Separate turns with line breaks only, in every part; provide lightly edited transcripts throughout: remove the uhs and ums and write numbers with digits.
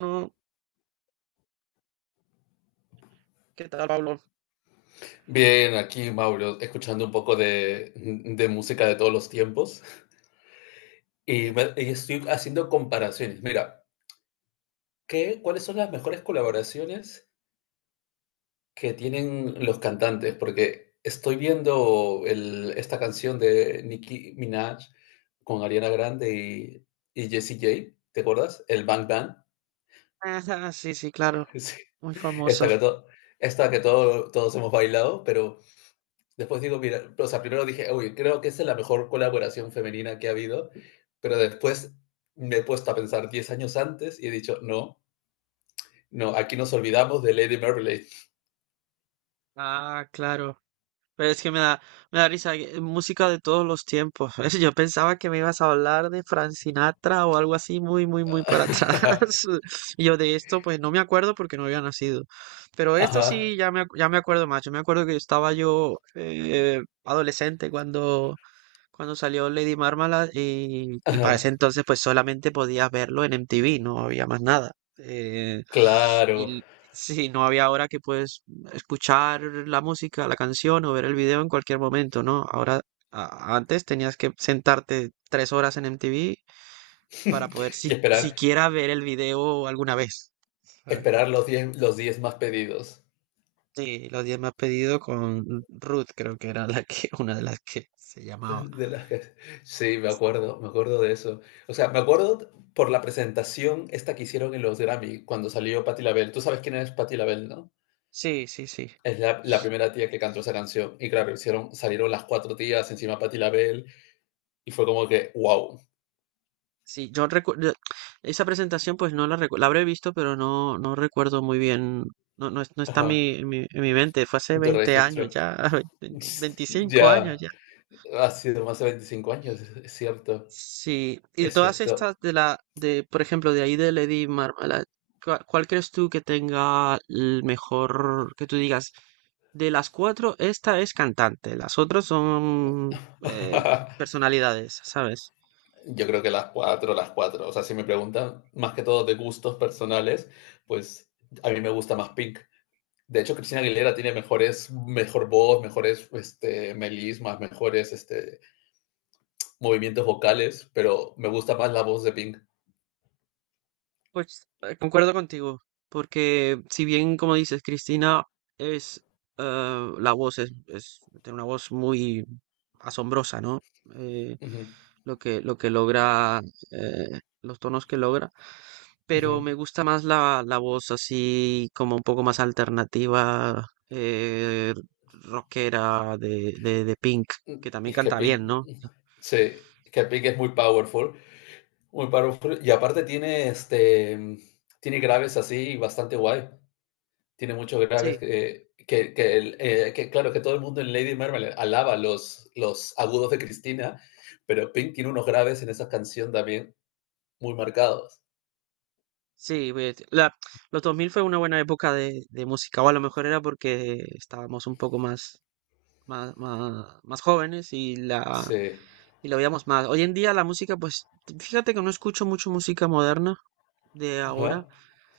No, ¿qué tal, Pablo?
Bien, aquí Mauro, escuchando un poco de música de todos los tiempos y,
Eh,
y estoy haciendo comparaciones. Mira, ¿cuáles son las mejores colaboraciones que tienen los cantantes? Porque estoy viendo esta canción de Nicki Minaj con Ariana Grande y Jessie J, ¿te acuerdas? El Bang Bang.
ajá, sí, sí, claro,
Sí,
muy
esta
famoso.
que, to- esta que todos hemos bailado, pero después digo, mira, o sea, primero dije, uy, creo que esa es la mejor colaboración femenina que ha habido, pero después me he puesto a pensar 10 años antes y he dicho, no, no, aquí nos olvidamos de Lady Marmalade.
Ah, claro. Pero es que me da risa, música de todos los tiempos. Yo pensaba que me ibas a hablar de Frank Sinatra o algo así muy, muy, muy para atrás. Y yo de esto, pues no me acuerdo porque no había nacido. Pero esto
Ajá,
sí, ya me acuerdo más. Yo me acuerdo que estaba yo adolescente cuando salió Lady Marmalade y para ese
ajá,
entonces pues solamente podías verlo en MTV, no había más nada. Eh,
claro.
y sí, no había. Ahora que puedes escuchar la música, la canción o ver el video en cualquier momento, ¿no? Ahora, antes tenías que sentarte 3 horas en MTV para poder
Y esperar,
siquiera ver el video alguna vez. ¿Sabes?
esperar los 10 más pedidos.
Sí, los 10 más pedidos con Ruth, creo que era la que, una de las que se llamaba.
De las que... Sí, me acuerdo de eso. O sea, me acuerdo por la presentación esta que hicieron en los Grammy cuando salió Patti LaBelle. Tú sabes quién es Patti LaBelle, ¿no?
Sí, sí, sí.
Es la primera tía que cantó esa canción. Y claro, hicieron, salieron las cuatro tías encima Patti LaBelle y fue como que, wow.
Sí, yo recuerdo esa presentación, pues no la la habré visto, pero no, no recuerdo muy bien. No, no, no está en mi,
Ajá,
en mi, en mi mente, fue hace 20 años
registro.
ya, 20 25 años
Ya
ya.
ha sido más de 25 años, es cierto,
Sí, y de
es
todas
cierto.
estas de, por ejemplo, de ahí de Lady Marmalade, ¿Cuál crees tú que tenga el mejor, que tú digas? De las cuatro, esta es cantante, las otras son eh, personalidades, ¿sabes?
Yo creo que las cuatro, las cuatro. O sea, si me preguntan más que todo de gustos personales, pues a mí me gusta más Pink. De hecho, Cristina Aguilera tiene mejores, mejor voz, mejores melismas, mejores movimientos vocales, pero me gusta más la voz de Pink.
Pues concuerdo contigo, porque si bien, como dices, Cristina es, la voz, es, tiene una voz muy asombrosa, ¿no? Eh,
Ujú,
lo que logra, los tonos que logra, pero
ujú.
me gusta más la voz así como un poco más alternativa, rockera de Pink, que también
Es que
canta bien,
Pink,
¿no?
sí, es que Pink es muy powerful, y aparte tiene, tiene graves así bastante guay, tiene muchos graves
Sí.
que claro, que todo el mundo en Lady Marmalade alaba los agudos de Cristina, pero Pink tiene unos graves en esa canción también muy marcados.
Sí, pues, los 2000 fue una buena época de música, o a lo mejor era porque estábamos un poco más jóvenes
Sí,
y lo veíamos más. Hoy en día la música, pues fíjate que no escucho mucho música moderna de ahora.
ajá.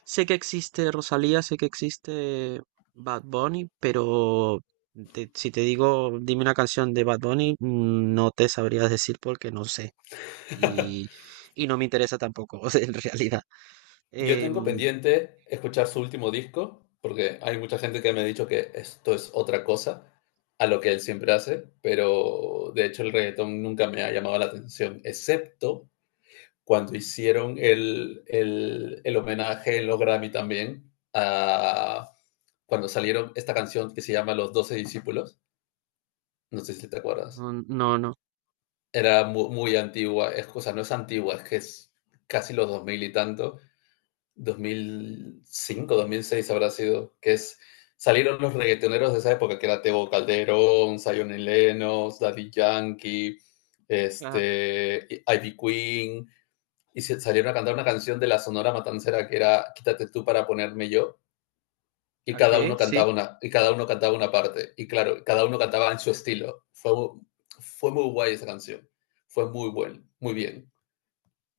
Sé que existe Rosalía, sé que existe Bad Bunny, pero si te digo, dime una canción de Bad Bunny, no te sabrías decir porque no sé. Y, y no me interesa tampoco, en realidad.
Yo tengo
Em,
pendiente escuchar su último disco, porque hay mucha gente que me ha dicho que esto es otra cosa a lo que él siempre hace, pero de hecho el reggaetón nunca me ha llamado la atención, excepto cuando hicieron el homenaje en los Grammy también, a, cuando salieron esta canción que se llama Los Doce Discípulos, no sé si te acuerdas,
no, no. No.
era muy antigua, es cosa, no es antigua, es que es casi los 2000 y tanto, 2005, 2006 habrá sido, que es salieron los reggaetoneros de esa época, que era Teo Calderón, Zion y Lennox, Daddy Yankee,
Ajá,
Ivy Queen, y salieron a cantar una canción de la Sonora Matancera que era Quítate tú para ponerme yo, y cada
ok,
uno
sí,
cantaba una, y cada uno cantaba una parte, y claro, cada uno cantaba en su estilo. Fue, fue muy guay esa canción, fue muy buen, muy bien.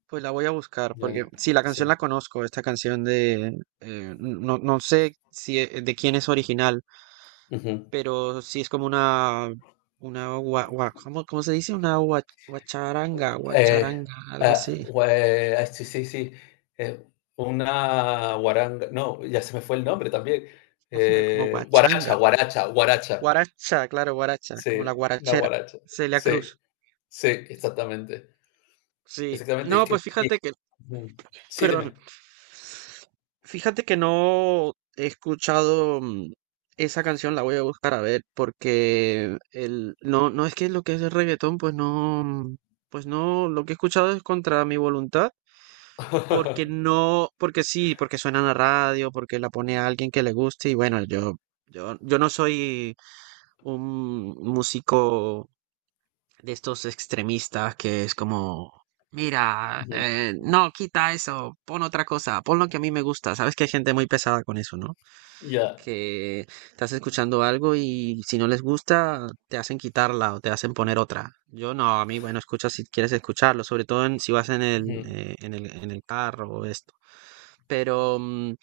pues la voy a buscar
Ya,
porque sí, la canción
sí.
la conozco, esta canción no, no sé si de quién es original,
Ujú.
pero sí es como una, ¿cómo se dice? Una guacharanga,
Eh,
guacharanga, algo
ah,
así,
gua- sí, sí, sí. eh, una guaranga. No, ya se me fue el nombre también.
como
Guaracha,
guachanga,
guaracha, guaracha.
guaracha, claro, guaracha, como la
Sí, una
guarachera,
guaracha.
Celia
Sí,
Cruz,
sí, exactamente.
sí,
Exactamente.
no, pues fíjate que
Ujú, sí,
perdón.
dime.
Fíjate que no he escuchado, esa canción, la voy a buscar a ver, porque no, no es que lo que es el reggaetón, pues no, pues no, lo que he escuchado es contra mi voluntad, porque no, porque sí, porque suena en la radio, porque la pone a alguien que le guste, y bueno, yo no soy un músico de estos extremistas que es como, mira,
Ujú,
no, quita eso, pon otra cosa, pon lo que a mí me gusta. Sabes que hay gente muy pesada con eso, ¿no?
ya.
Que estás escuchando algo y si no les gusta, te hacen quitarla o te hacen poner otra. Yo no, a mí, bueno, escucha si quieres escucharlo, sobre todo si vas en el,
Ujú.
eh, en el, en el carro o esto. Pero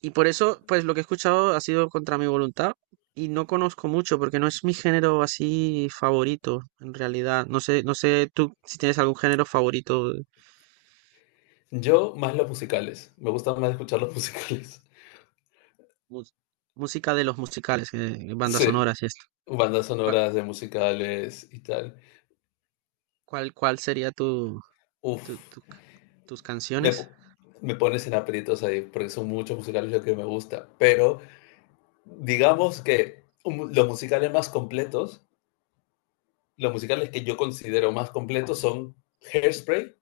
y por eso, pues lo que he escuchado ha sido contra mi voluntad y no conozco mucho porque no es mi género así favorito, en realidad. No sé, no sé tú si tienes algún género favorito,
Yo más los musicales. Me gusta más escuchar los musicales.
mus- música de los musicales, bandas
Sí,
sonoras y esto.
bandas
¿Cuál,
sonoras de musicales y tal.
cuál sería tu-
Uf.
tu ca- tus
me,
canciones?
po- Me pones en aprietos ahí, porque son muchos musicales lo que me gusta, pero digamos que los musicales más completos, los musicales que yo considero más completos son Hairspray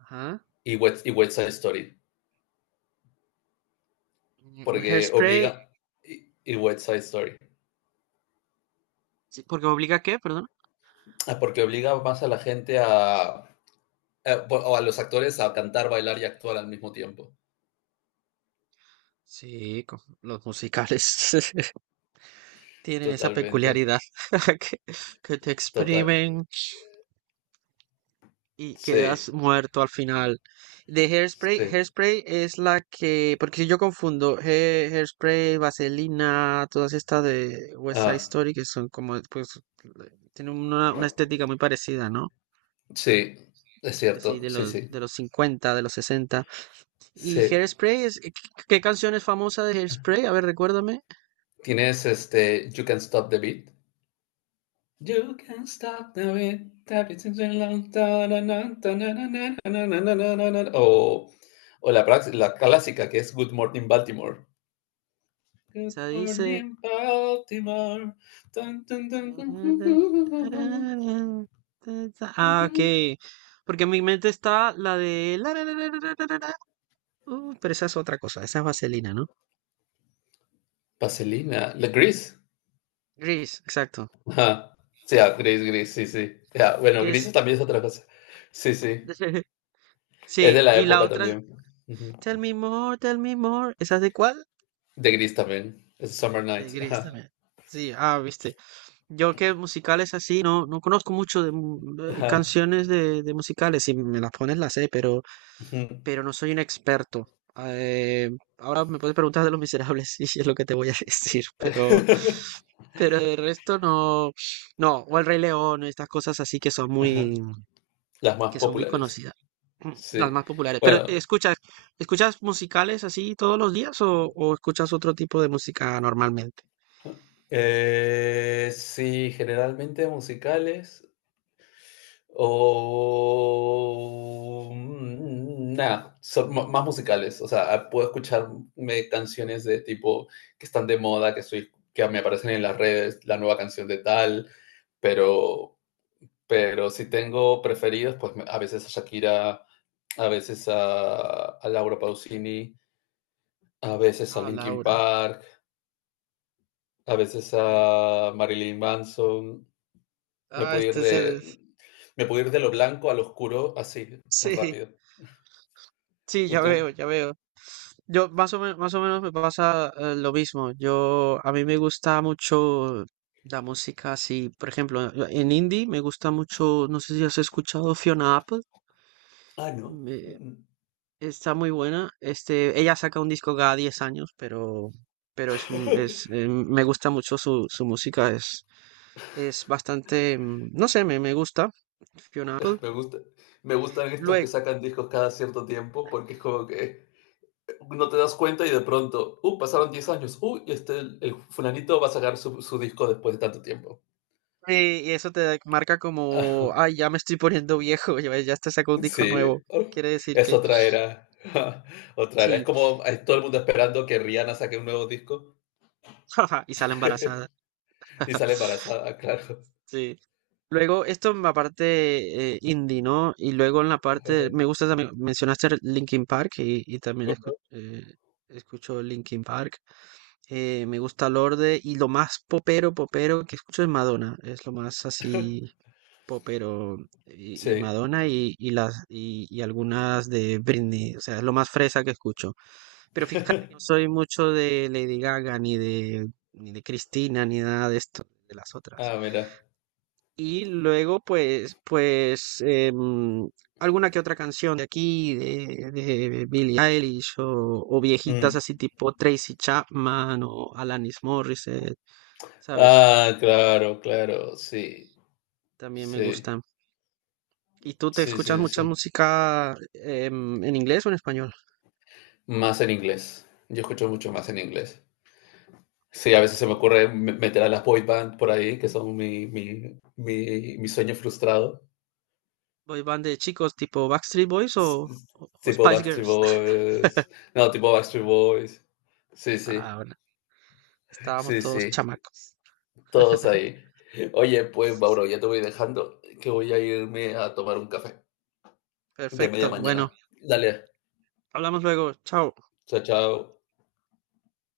Ajá.
y y West Side Story,
Un
porque
Hairspray,
obliga, y West Side Story,
sí, porque obliga a qué, perdón.
ah, porque obliga más a la gente o a los actores a cantar, bailar y actuar al mismo tiempo.
Sí, los musicales tienen esa
Totalmente,
peculiaridad que, que te
total,
exprimen y quedas
sí,
muerto al final. De Hairspray,
sí,
Hairspray es la que, porque si yo confundo Hairspray, Vaselina, todas estas de West Side
ah,
Story que son como, pues, tienen una estética muy parecida, ¿no?
sí, es
Que Sí,
cierto, sí, sí,
de los 50, de los 60.
sí.
¿Y Hairspray es, qué canción es famosa de Hairspray? A ver, recuérdame.
Tienes este You Can Stop the Beat. You can stop the beat. Tap it since a long time, na, na, na, na, na, na, na, na, O, o la, la clásica que es Good Morning Baltimore. Good
Se dice...
morning Baltimore. Tun, tun, tun, tun, tun.
Ah, ok. Porque en mi mente está la de... la, la, la, la, la, la, la, la. Pero esa es otra cosa, esa es vaselina, ¿no?
Vaselina. La gris.
Gris, exacto.
Ajá. Sí, ah, gris, gris, sí, sí. Ya, bueno,
Que es...
gris también es otra cosa. Sí, sí. Es de
Sí,
la
y la
época
otra es...
también.
Tell me more, tell me more. ¿Esa es de cuál?
De gris también. Es Summer
De
Nights.
Gris
Ajá.
también. Sí, ah, viste. Yo que musicales así, no, no conozco mucho de de
Ajá.
canciones de musicales. Si me las pones, las sé, pero...
Ujú.
no soy un experto. Eh, Ahora me puedes preguntar de Los Miserables y es lo que te voy a decir, pero, el resto no, no, o El Rey León, estas cosas así que son
Ajá.
muy,
Las más
que son muy
populares.
conocidas, las
Sí.
más populares. Pero
Bueno,
escuchas, ¿escuchas musicales así todos los días o escuchas otro tipo de música normalmente?
sí, generalmente musicales o nada, son más musicales. O sea, ah, puedo escucharme canciones de tipo que están de moda, que soy, que me aparecen en las redes, la nueva canción de tal, pero, pero si tengo preferidos, pues a veces a Shakira, a veces a Laura Pausini. A veces a
Ah,
Linkin
Laura.
Park, a veces
eh,
a Marilyn Manson. Me
Ah,
puedo ir
este es el...
de, me puedo ir de lo blanco al oscuro así, tan
Sí,
rápido.
sí,
¿Y
ya veo,
tú?
ya veo. Yo más o menos me pasa, lo mismo. Yo a mí me gusta mucho la música así, por ejemplo, en indie me gusta mucho, no sé si has escuchado Fiona Apple,
Ah, no. Mm,
me-
mm.
está muy buena. Ella saca un disco cada 10 años, pero es me gusta mucho su música, es bastante, no sé, me gusta Fiona Apple.
Me gusta, me gustan estos que
Luego,
sacan discos cada cierto tiempo porque es como que no te das cuenta y de pronto, pasaron 10 años, y este, el fulanito va a sacar su, su disco después de tanto tiempo.
y eso te marca como, ay, ya me estoy poniendo viejo, ya te sacó un disco
Sí,
nuevo.
oh,
Quiere decir
es
que
otra era. Otra era. Es
sí,
como hay todo el mundo esperando que Rihanna saque un nuevo disco
y sale embarazada.
y sale embarazada, claro.
Sí. Luego, esto en la parte, indie, ¿no? Y luego en la parte, me gusta también, mencionaste Linkin Park y también escucho Linkin Park. Me gusta Lorde y lo más popero, que escucho es Madonna. Es lo más así popero y
Sí.
Madonna y algunas de Britney. O sea, es lo más fresa que escucho. Pero fíjate que no soy mucho de Lady Gaga, ni de, ni de Cristina, ni nada de esto, de las otras.
Ah, mira.
Y luego, pues, alguna que otra canción de aquí, de Billie Eilish, o viejitas
Mm.
así tipo Tracy Chapman, o Alanis Morissette, ¿sabes?
Ah, claro, claro, sí.
También me
Sí,
gustan. ¿Y tú te
sí,
escuchas
sí,
mucha
sí.
música, en inglés o en español?
Más en inglés. Yo escucho mucho más en inglés. Sí, a veces se me
Sí.
ocurre meter a las boy band por ahí, que son mi sueño frustrado.
Boy band de chicos tipo Backstreet Boys
S-
o,
s-
o o
Tipo
Spice
Backstreet
Girls.
Boys. No, tipo Backstreet Boys. Sí, sí,
Ah, estábamos
sí,
todos
sí.
chamacos.
Todos ahí. Oye, pues
Sí, sí, sí.
Mauro, ya te voy dejando, que voy a irme a tomar un café de media
Perfecto. Bueno,
mañana. Dale,
hablamos luego. Chao.
chao, chao.